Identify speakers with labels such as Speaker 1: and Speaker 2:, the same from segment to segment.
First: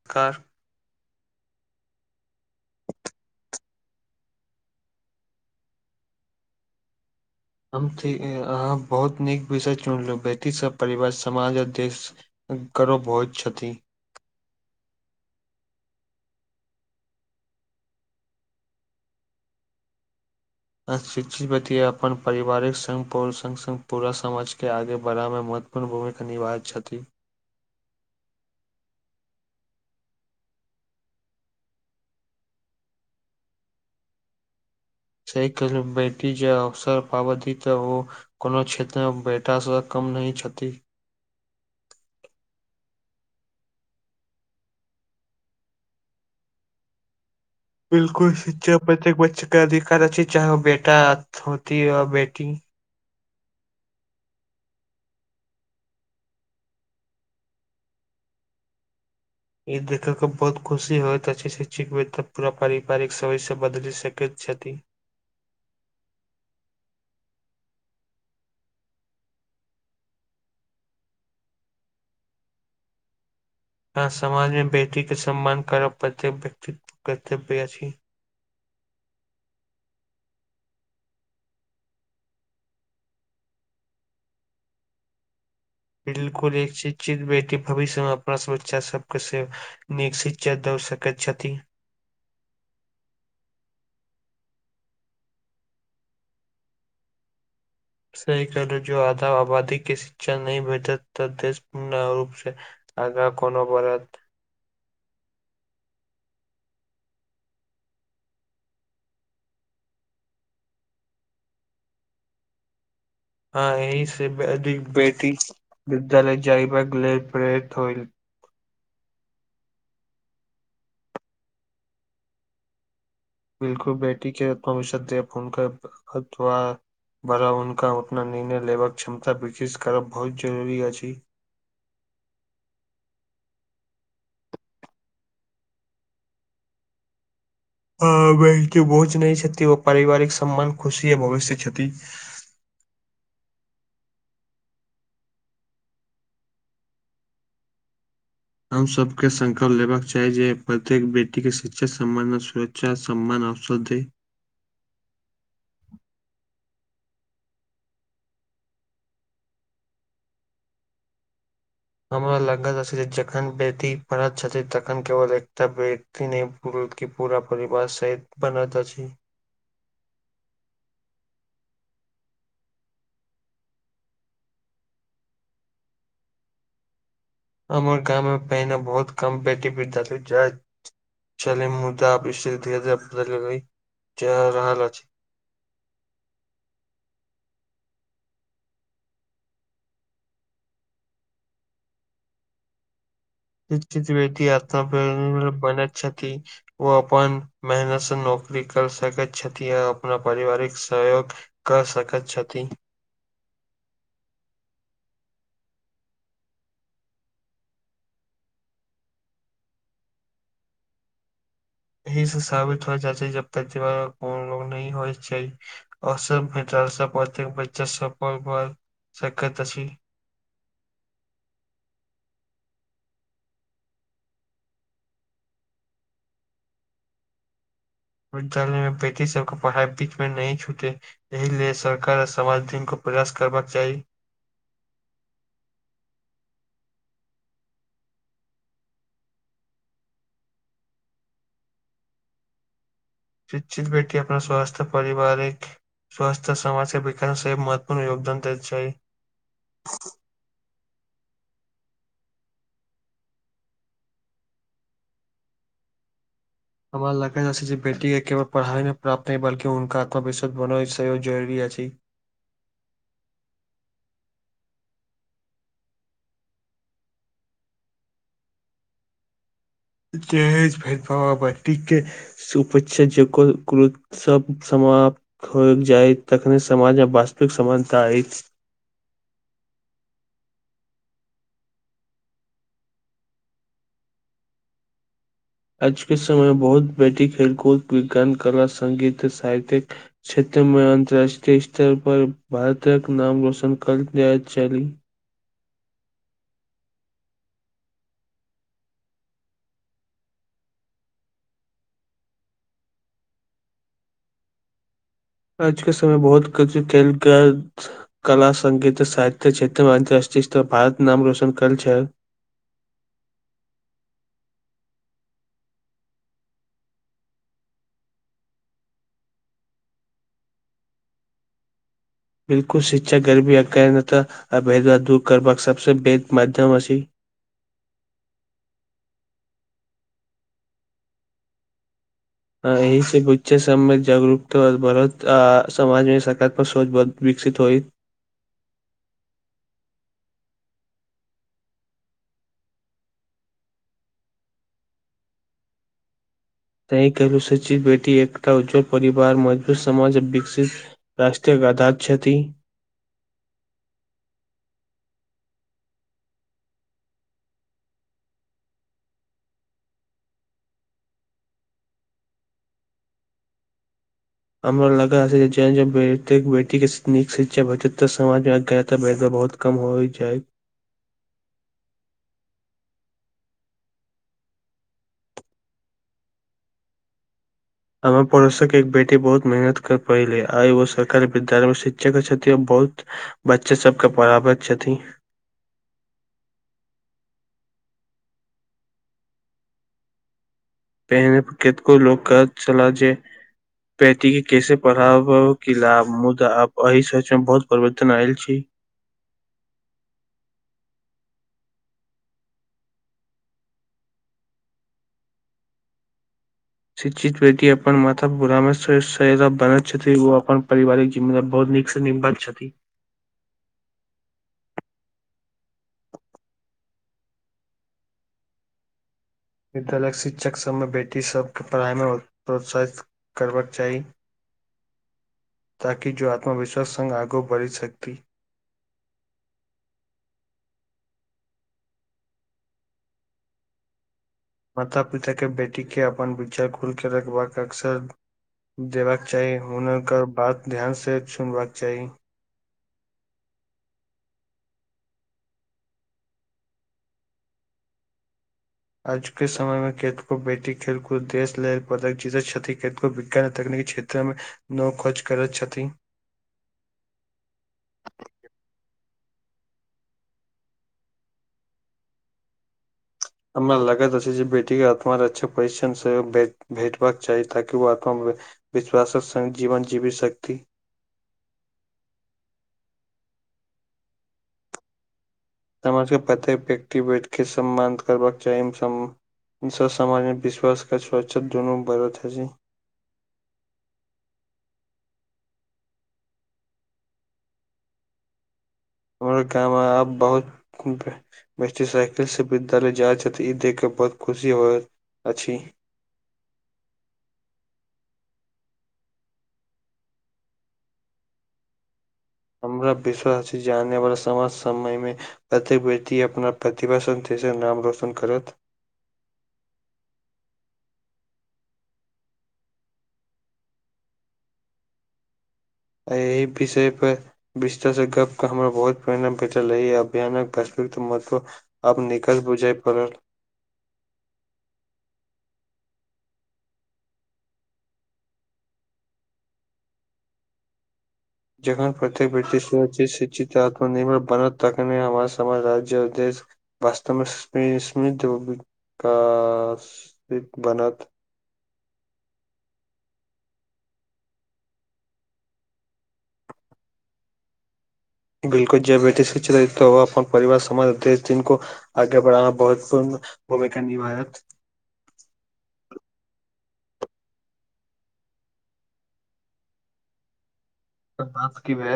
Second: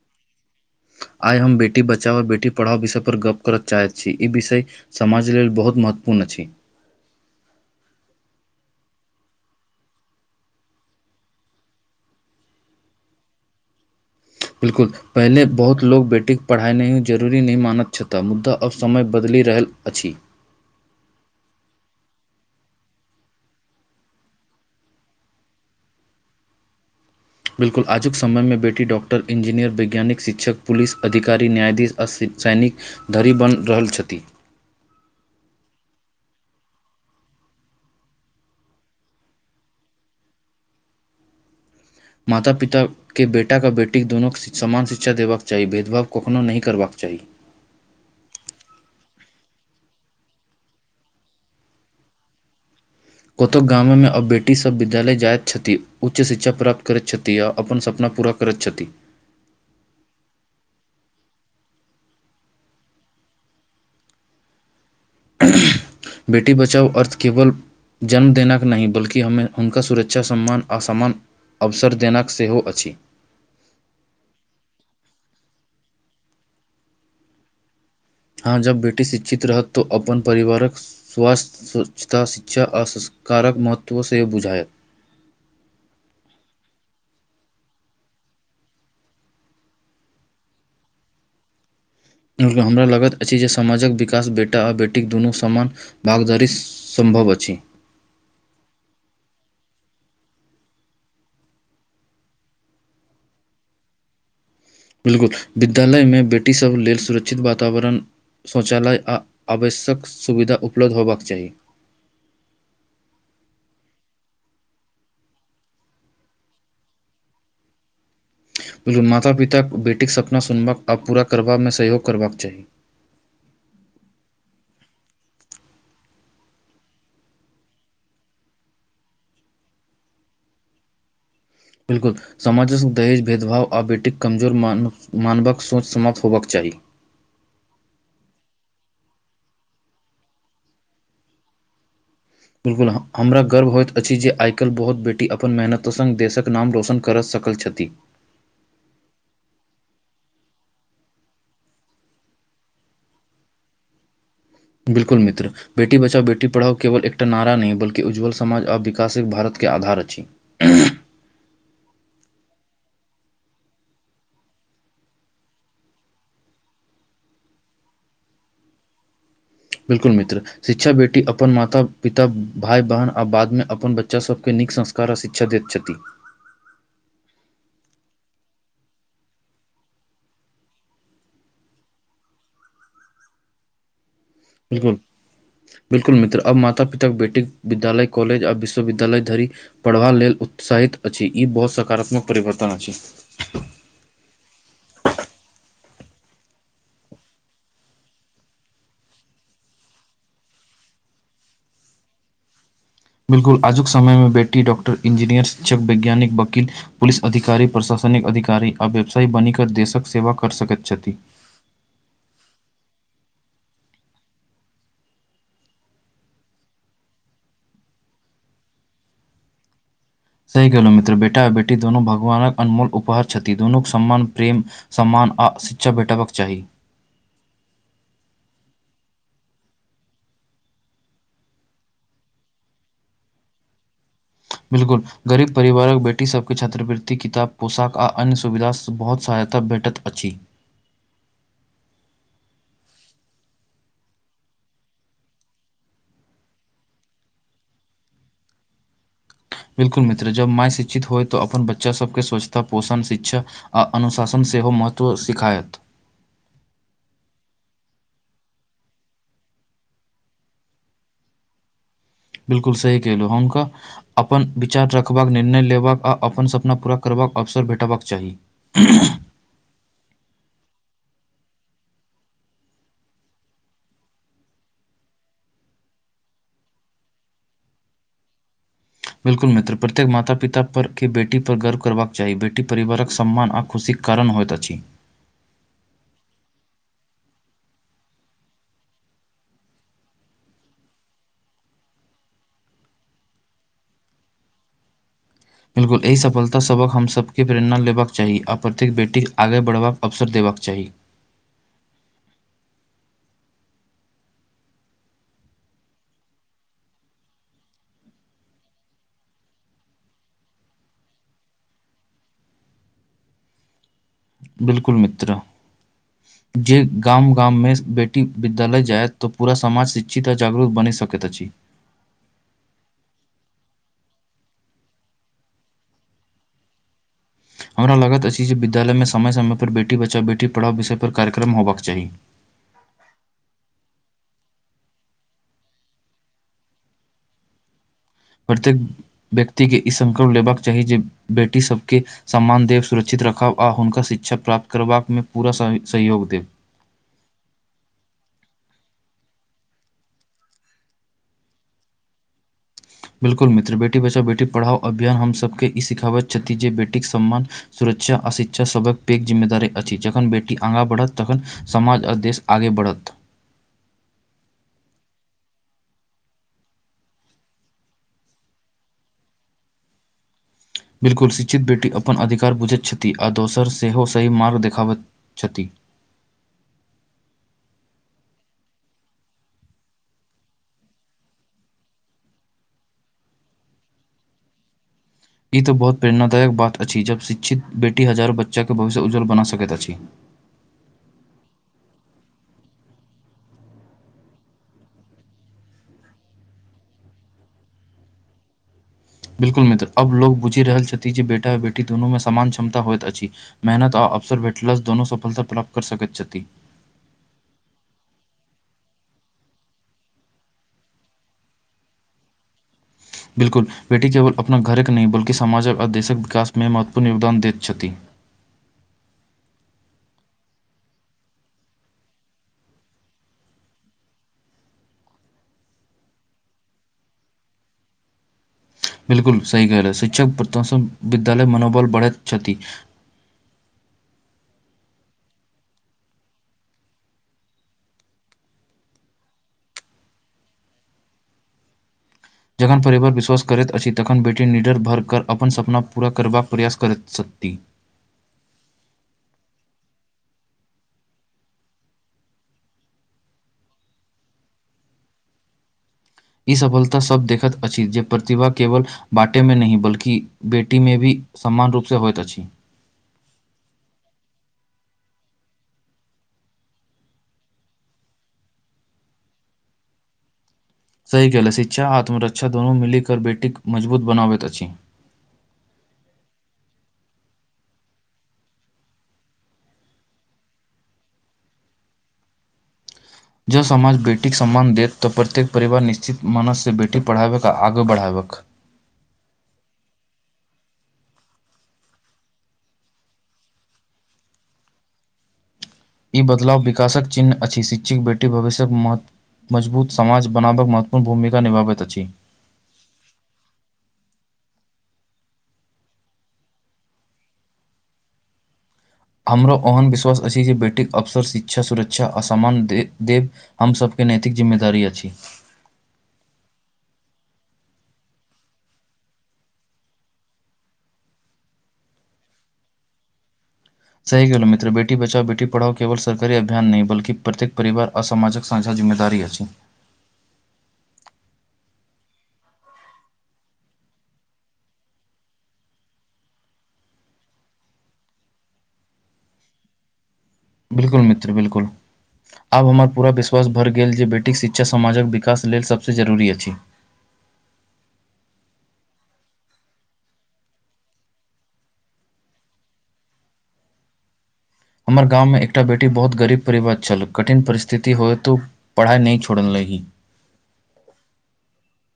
Speaker 1: [unintelligible]
Speaker 2: आइ हम बेटी बचाओ आओर बेटी पढ़ाओ विषय पर गप्प करय चाहैत छी ई विषय समाज लेल बहुत महत्वपूर्ण अछि
Speaker 1: हम अहाँ बहुत नीक विषय चुनलहु बेटी सब परिवार समाज आ देश कररो भहु् छथि
Speaker 2: बिल्कुल पहिले बहुत लोक बेटीकेँ पढ़ाइ नहि जरूरी नहि मानैत छथिह मुद्दा आओ समय बदलि रहल अछि
Speaker 1: अशिक्षित व्य्त अपन पिवारिक सङ्ग प सङ्ग सङ्ग पूरा समाजके आगे बढ़ाबमे मद अपन भूमिका निभाहैत छथिन
Speaker 2: बिल्कुल आजुक समयमे बेटी डॉ्क्टर इंजीनियर वैज्ञानिक शिक्षक पुलस अधिकार न्यायाधीश आ सैनिक धरि बनि रहल छथि
Speaker 1: सही कहलू बेट्री जे अवसर पाबतीी तऽ ओ कोनो क्षेत्रमऽ बेटा सऽ कम नहि छथि
Speaker 2: माता पिता के बेटाके आ बेटीक दुनूँ समान शिक्षा देबाक चाही भेदभाव कखनहु नहि करबाक चाही
Speaker 1: बिल्कुल शिक्षा प्रत्येक बच्चे कऽ अधिकार अच् चाहे ओ बेटा होती आ बेटी
Speaker 2: कतहु गामे मऽ आब बेटी सब विद्यालय जाइत छथि उच्च शिक्षा प्राप्त करैत छथि आ अपन सपना पूरा करे छथि
Speaker 1: ई देखे के बहुत खुशी होत अछि श्ष तऽ पूरा पारिवारिक सबय से बदलि सकैत छथि
Speaker 2: बेटी बचाओ अर्थ केवल जन्मदना नहि बल्कि हमे हुनका सुरक्षा सम्मान असमान अवसर देन सेहो अछि
Speaker 1: अ समाज मऽ बेटी के सम्मान करब प्रतेक व्यक्तित्व कर्तव्य अछि
Speaker 2: हँ जब बेटी शिक्षित रहत तऽ ओ अपन परिवारक स्वास्थ्य स्वच्छता शिक्षा आ संस्कारक महत्व सेहो बुझाायत
Speaker 1: बिल्कुल एक चित बेटी भविष्यमे अपना बच्चा सबके से निक शिक्षा दअ सकैत छथि
Speaker 2: हमरा लगैत अछि जे समाजक विकास बेटा आ बेटीक दुनू समान भागदारी सम्भव अछि
Speaker 1: सही कहलू जो आध आबादी के शिक्षा नहि भेटत देश पूर्ण रूप से आगा कोनो [unintelligible]
Speaker 2: बिल्कुल विद्यालयमे बेटीसभ लेल सुरक्षित वातावरण शौचालय आ आवश्यक सुविधा उपलब्ध होयबाक चाही
Speaker 1: हँ एहि से अधिक बेटी विद्यालय जाइबाक लेल प्रेरित होइल
Speaker 2: बिल्कुल माता पिता बेटीके सपना सुनबाक आ पूरा करबामे सहयोग करबाक चाही
Speaker 1: बिल्कुल बेटी के आत्मविषद देनक बड़ा उनका उतना निर्णय लेबाक क्षमता ब्रिटिश करब बहुत जरुरी अछि
Speaker 2: बिल्कुल समाजक दहेज भेदभाव आ बेटीक कमजोर मानवक सोच समाप्त होयबाक चाही
Speaker 1: बक बोझ नहि छथि ओ पारिवारिक सम्मान खुशी य भविष्य छथि
Speaker 2: बिल्कुल हमरा गर्व होइत अछि जे आइकाल्हि बहुत बेटी अपन मेहनत संग देशक नाम रोशन करऽ सक कल छथि
Speaker 1: हम सब के संकल्प लेबाक चाही जे प्रत्येक बेटी कऽ शिक्षा सम्बंध च्चा सम्मान औषधी
Speaker 2: बिल्कुल मित्र बेटी बचाओ बेटी पढ़ाओ केवल एकटा नारा नहि बल्कि उज्जल समाज आ विकासिक भारत के आधार अछि
Speaker 1: हमरा लागत अछि जखन बेटी पढ़त छथिन तखन केवल एकता बे -ती नय बल्कि पूरा परिवार सै बनत अछि
Speaker 2: बिल्कुल मित्र शिक्षा बेटी अपन माता पिता भाय बहन आ बादमे अपन बच्चा सबके नीक संस कार ऽशिक्षा देछति
Speaker 1: हमर गाम मे पहिने बहुत कम‌ बेटी विद्यालय जै छेलै मुदा अब‌ स्थिति धीरे धीरे बदल चै रहल अछि
Speaker 2: बिलकुल मित्र अब माता पिता बेटी विद्यालय कॉलेज आ विश्वविद्यालय धरी पढ़बा लेल उत्साहित अछि ई बहुत सकारात्मक परिवर्तन अछि
Speaker 1: [unintelligible] बनै छथि ओ अपन मेहनत स नौकरी कर सकैत छथि य अपना पारिवारिक सहयोग करऽ सकैत छथि।
Speaker 2: बिल्कु आजुक समय में बेटी डॉकटर इंजीनियर शिक्षक वैज्ञानिक वकील पुलिस अधिकारी प्रशासनिक अधिकारी आ व्यवसायी बनीक देशक सेवा कर सकैत छथि
Speaker 1: अही से साबित होईत अति जे प्रतिभा में कोन लोग नै होइ छै। असभ्यता स प्रत्येक बच्चा सफल भ सकैत अछि
Speaker 2: सहि कलहुँ मित्र बेटा बेटी दुनू भगवानक अनमोल उपहार छथि दुनूक सम्मान प्रेम। सम्मान आ शिक्षा भेटाबक चाही।
Speaker 1: विद्यालय मे बेटी सबके पढ़ाई बीच में नै छूटै एहिले सरकार [unintelligible] को प्रयास करबाक चाही।
Speaker 2: बिलकुल गरीब परिवारक बेटी सबके छात्रवृति किताब पोशाक आ अन्य सुविधा बहुत सहायता भेटत। अछि।
Speaker 1: शिक्षित बेटी अपना स्वास्थ्य परिवारिक स्वासथ समाज के विकास मे महत्वपूर्ण योगदान दै छै।
Speaker 2: बिल्कुल मित्र जब माय शिक्षित होइ तऽ अपन बच्चा सबके स्वच्छता पोषण शिक्षा। आ अनुशासन सेहो महत्व सिखायत।
Speaker 1: हमरा लगैत अछि जे बेटी के केवल पढ़ाई प्राप्त ह बल्कि हुनका आत्मविश्वास बना जरुररी अछि।
Speaker 2: बिलकु सही केलहु हुनका। अपन विचार रखबाक निर्णय लेबाक आ अपन सपना पूरा करबाक अवसर भेटबाक चाही। [inaudible]
Speaker 1: [unintelligible] टीके। [unintelligible] जे कुल कुल सब समाप खोल जाय तखने समाज आ वास्तविक समानता आईत
Speaker 2: बिल्कुल मित्र प्रत्येक माता पिता पर के बेटी पर गर्व करबाक चाही बेटी परिवारक सम्मान आ खुशी। कारण होइत अछि।
Speaker 1: आजके समय मे बहुत बेटी खेलकूद विज्ञान कला संगीत साहित्यिक। क्षेत्र मे अन्तर्राष्ट्रीय स्तर पर भारतक नाम रोशन कर जाय छली
Speaker 2: बिलकुल एहि सफलतासभक हमसभके प्रेरणा लेबाक चाही आ प्रत्येक बेटीक आगे बढ़बाक अवसर देबाक चाही।
Speaker 1: आजके समय बहुत कछु खेल काज कला संगीत साहित्य क्षेत्रमे अंतरराष्ट्रीय स्तर भारत नाम रोशन करल छै।
Speaker 2: बिलकुल मित्र। जे गाम गाममे बेटी विद्यालय जायत तऽ पूरा समाज शिक्षित आ जागरूक बनि सकैत अछि।
Speaker 1: बिल्कुल शिक्षा गरीबी आ कै नऽ तऽ अभेद्द दूर करबाक सबसँ पैघ माध्यम अछि।
Speaker 2: हमरा लगत अछि जे विद्यालयमे समय समयपर बेटी बचाओ बेटी पढ़ाओ विषय पर कार्यक्रम होबाक चाही।
Speaker 1: एहि से बुच्चे सम मे जागरूकता बढत आ समाज मे सकारात्मक सोच विकसित होइ।
Speaker 2: प्रत्येक व्यक्ति के ई संकल्प लेबाक चाही जे बेटी सबके। सम्मान देब सुरक्षित रखब आ हुनका शिक्षा प्राप्त करबाकमे पूरा सहयोग देब।
Speaker 1: सहि कहलू शिक्षित बेटी एकटा उज्ज्वल परिवार मजबूत समाज आ विकसित। राष्ट्रक आधार छथि।
Speaker 2: बिलकुल मित्र बेटी बचाओ बेटी पढ़ाओ अभियान हमसभके ई सिखाबैत छथि जे बेटीक सम्मान। सुरक्षा आ शिक्षा सबक पैघ जिम्मेदारी अछि जखन बेटी आगाँ बढ़त तखन। समाज आ देश आगे बढ़त।
Speaker 1: हमरो लगा बेटी के नीक शिक्षा भेटत तऽ समाज मे [unintelligible] बहुत। कम होइ जाय
Speaker 2: बिल्कुल शिक्षित बेटी अपन अधिकार बुझैत छथि आ दोसर सेहो सही मार्ग देखाबैत छथि।
Speaker 1: हमर पड़ोसक एक बेटी बहुत मेहनत कर पहिले आइ ओ सरकारी विद्यालय मे शिक्षक छथि आ बहुत। बच्चे सबके पढ़ाबैत छथि।
Speaker 2: ई तऽ बहुत प्रेरणादायक बात अछि जब शिक्षित बेटी हजारो बच्चाक के भविष्य उज्ज्वल बना सकैत अछि।
Speaker 1: पहने प केतको लोक कहैत छला जेे। बेटी के कैसे पढ़ाव की लाभ मुदा आ एहि सोच मे बहुत परिवर्तन आयल छी।
Speaker 2: बिल्कुल मित्र अब लोग बुझि रहल छथि जे बेटा बेटी दुनू मे समान क्षमता होइत अछि। मेहनत आ अवसर भेठलो स दोनो सफलता प्राप्त कर सकैत छथि।
Speaker 1: शिक्षित बेटी अपन माता बूढ़ा मे सैहरा बनैत छथि ओ अपन पारिवारिक मतलब बहुत नीक से नीक बात छथि।
Speaker 2: बिल्कुल बेटी केवल अपना घरक नहि बल्कि सामाजिक आ देशक विकासमे महत्वपूर्ण योगदान दैत छथि
Speaker 1: विद्यालय शिक्षक सबमे बेटी सबके पढ़ाइमे प्रोत्साहित करबक चाही ताकि जो आत्मविश्वास संग आगू बढ़ि सकती
Speaker 2: बिल्कुल सही कहल छै शिक्षक प्रति विद्यालय मनोबल बढ़ैत छथि।
Speaker 1: माता पिता के बेटी के अपन विचार खुल के रखबाक अक्सर देबाक चाही हुनकर बात ध्यान से चुनबाक चाही।
Speaker 2: जखन परिवर विश्वास करैत अछि तखन बेटी निडर भर कर अपन सपना पूरा करबाक करैत सकती
Speaker 1: आजुके समय मे खेत को बैठी खेलकूद देश लहर पदक चीज छथि केतो ब तकनीकी क्षेत्र मे वो खोज करैत छथि
Speaker 2: ई सफलता सब देखत अछि जे प्रतिभा केवल बाटे मे नहि बल्कि बेटी मे भी समान रूप से होइत अछि
Speaker 1: हमरा लागत अछि जे बेटीेके आत्मा रक्षा परिक्षण सेहो भेटबाक चाही ताकि ओ आत्मामे विश्वासक संग जीवन जीवी शक्ति।
Speaker 2: सही केहलऽ शिक्षा आत्मरक्षा दुनू मिल कर बेटीक मजबूत बनाबैत अछि।
Speaker 1: समाजके प्रत्येक व्यक्ति बेट के सम्मान करबाक चाही मसम् इस समाजमे विश्वास के स्वच्छा दुनू बरथ अछि।
Speaker 2: जँ समाज बेटीके सम्मान देत तऽ प्रत्येक परिवार निश्चित मानससँ बेटी पढ़ाबै आ आगू बढ़ाबैक
Speaker 1: हमरा काम अ आब बहुत बेटी साइकिल से विद्यालय जाइत छथि ई देख के बहुत खुशी होयत अछि।
Speaker 2: ई बदलाव विकासक चिन्ह अछि शिक्षिक बेटी भविष्यक महत्व मजबूत समाज बनाबक महत्वपूर्ण भूमिका निभाबैत अछि।
Speaker 1: हमरा विश्वास छै जे आने वाला सम समय मे प्रत्येक व्यकि अपना प्रतिभास शक्ति से नाम रौशन करत।
Speaker 2: हमरो ओहन विश्वास अछि जे बेटीक अवसर शिक्षा सुरक्षा आ सामान दे देव हम सबके नैैतिक जिम्मेदारी अछि
Speaker 1: अहि विषयपर विस्तर से गप क हमरा बहुत प्रेरणा [unintelligible] रहैया [unintelligible] महत्व आब निकल बुझै पड़ल
Speaker 2: सही कहलों मित्र बेटी बचाओ बेटी पढ़ाओ केवल सरकारी अभियान नहि बल्कि प्रत्येक परिवार असामाजक साँझा जिम्मेदारी अछि
Speaker 1: जखन प्रत्येक व्यक्ति शिक्षित आत्मनिर्भर बनत तखने हमर समाज राज्य देश बास्तमे [unintelligible] बनत
Speaker 2: [unintelligible] बिलकुल आब हमर पूरा विश्वास भर गेल जे बेटीक शिक्षा समाजक विकास लेल सभसँ जरूरी अछि
Speaker 1: बिल्कुल जे बेटी शिक्ष अपन परिवार समाज दे [unintelligible] आगे बढ़ाना महुतपूर्ण भूमिका निभायत
Speaker 2: हमर गाममे एकटा बेटी बहुत गरीब परिवार छल कठिन परिस्थिति होयतु पढ़ाइ नहि छोड़लही
Speaker 1: त बात कि भ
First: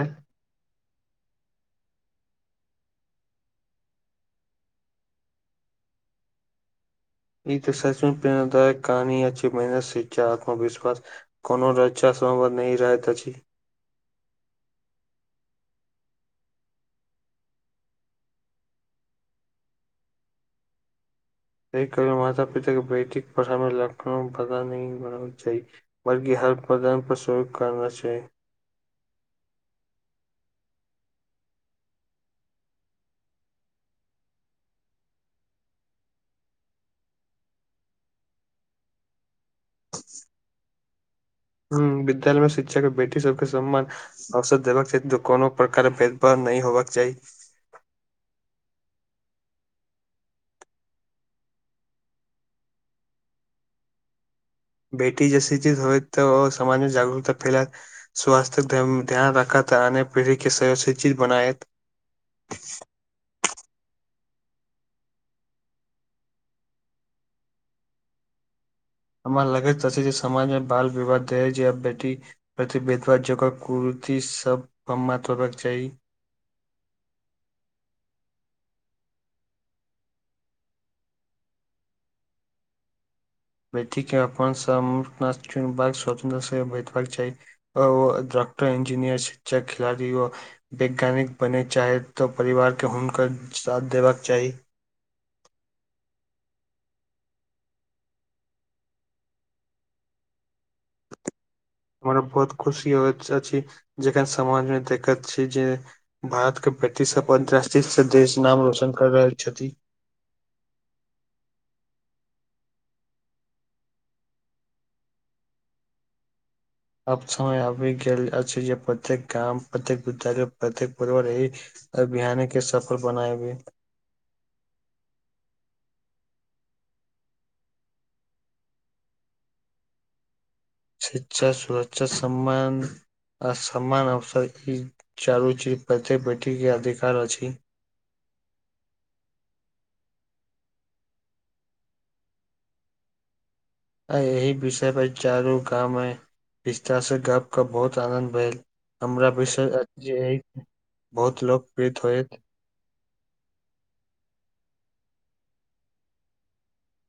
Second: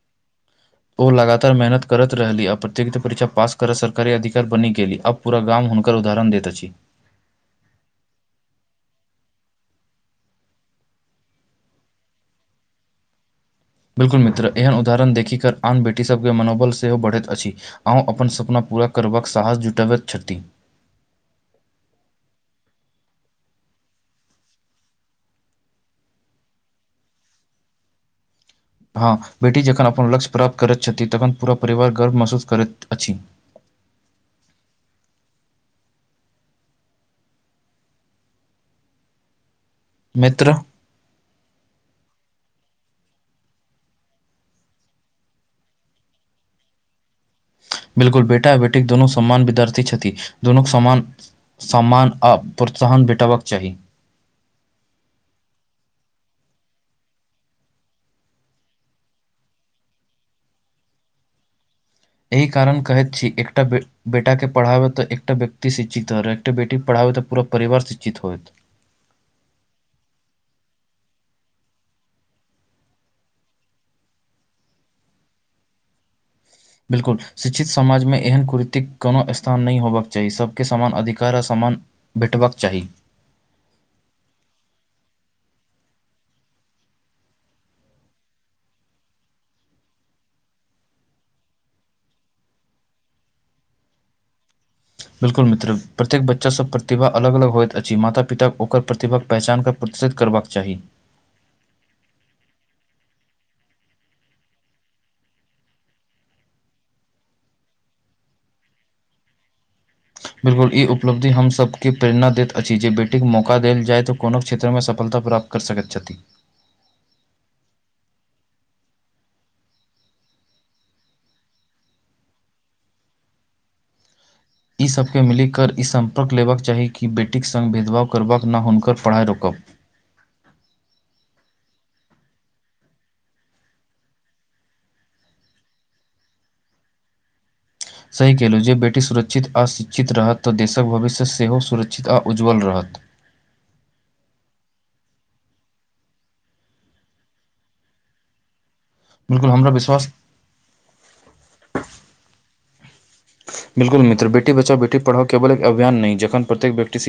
Speaker 2: ओ लगातार मेहनत करत रहली आ प्रतियोगिता परीक्षा पास करऽ सरकारी अधिकार बनी गेली अब पूरा गाम हुनकर उदाहरण दैत अछि
Speaker 1: ई त [unintelligible] कहानिय अछि [unintelligible] कोनो रक्षासँव नहि रहैत अछि
Speaker 2: बिल्कुल मित्र एहन उदाहरण देखिक कर आन बेटीसभके मनोबल सेहो बढ़ैत अछि अहूँ अपन सपना पूरा करबाक साहस जुटबैत छथि
Speaker 1: एहि कारन माता पिता के बेटीक पढ़ाबअ [unintelligible] बल्कि हर प्रदानपर सहयोग करबाक चाहि
Speaker 2: हँ बेटी जखन अपन लक्ष्य प्राप्त करैत छथि तखन पूरा परिवार गर्व महसूस करैत अछि मित्र
Speaker 1: हुं विद्यालय मे शिक्षक बेटी सबके सम्मान अवसर देबाक चाही कोनो प्रकार भेदभाव नै होबक चाही
Speaker 2: बिलकुल बेटा आ बेटीक दोनू समान विद्यार्थी छथिन दुनू सम्मान सम्मान आ प्रोत्साहन भेटबक चाही
Speaker 1: बेटी जैस चीज होयत तऽ ओ समाजमे जागरूकता फैलात स्वास्थ्य्यक ध्यान राखत आ अ्य पीढ़ी के सय शिक्षित बनायत
Speaker 2: एहि कारण कहैत छी एकटा बे बेटाके पढ़ाबै तऽ एकटा व्यक्ति शिक्षित हो रह एकटा बेटी पढ़ाबै तऽ पूरा परिवार शिक्षित होय
Speaker 1: हमरा लगज त अछै जे समाजमे बाल विवाह दहेज या बेटी प्रतिभेदव जगह कुर्ती सब मात [unintelligible]
Speaker 2: बिलकुल शिक्षित समाजमे एहन कुड़ीतीक कोनो स्थान नहि होबाक चाही सबके समान अधिकार आ समान बेटबक चाही
Speaker 1: व्यक्ति अपन [unintelligible] चुनबाक स्वतन्त्रता स भेटबाक चाही अ ओ डॉकटर इंजीनियर शिक्षक खिलाड़ी ओ वैज्ञानिक बने चाहे तऽ परिवारके हुनकर साथ देबाक चाही
Speaker 2: बिल्कुल मित्र प्रत्येक बच्चा सब प्रतिभा अलग अलग होयइत अछि माता पिता के ओकर प्रतिभाक के पहचान क [unintelligible] करबाक चाही
Speaker 1: हमरा बहुत खुशी होइत अछि जखन समाजमे देखैत छी जे भारत के ब्रिटिश सब अंतरराष्ट्रीय देश नाम रोशन कर रहल छथि
Speaker 2: बिलकुल ई उपलब्धि हमसभके प्रेरणा दैत अछि जे बेटीक मौका देल जाय तऽ कोनो क्षेत्रमे सफलता प्राप्त सकैत छथि
Speaker 1: अब छमय आबि गेल अछि जे प्रत्येक गाम प्रत्येक विद्यालय प्रत्येक पर्वरहि अभियाने के सफल बना [unintelligible]
Speaker 2: ई सबके मिलिकर ई सम्पर्क लेबक चाही कि बेटीक सङ्ग भेदभाव करबाक ना हम हुनकर पढ़ाइ रोकब
Speaker 1: शिक्षा सुरक्षा सम्मान आ सम्मान अवसर ई चारू चीज प्रतेक बेटी के अधिकार अछि
Speaker 2: सही केलहुँ जे बेटी सुरक्षित आओ शिक्षित रहत तऽ देशक भविष्य सेहो सुरक्षित आ उज्ज्वल रहत
Speaker 1: आ एहि विषय पर चारू गांमे विस्तार से गप के बहुत आनद भेल हमरा
Speaker 2: बिल्कुल
Speaker 1: विषय अछ
Speaker 2: विश्वास
Speaker 1: जे बहुत लोकपीट होयत
Speaker 2: बिलकुल मित्र बेटी बचाओ बेट पढ़ओ केवल एक अभियान नहि जखन प्रत्येक व्यक्ति सीख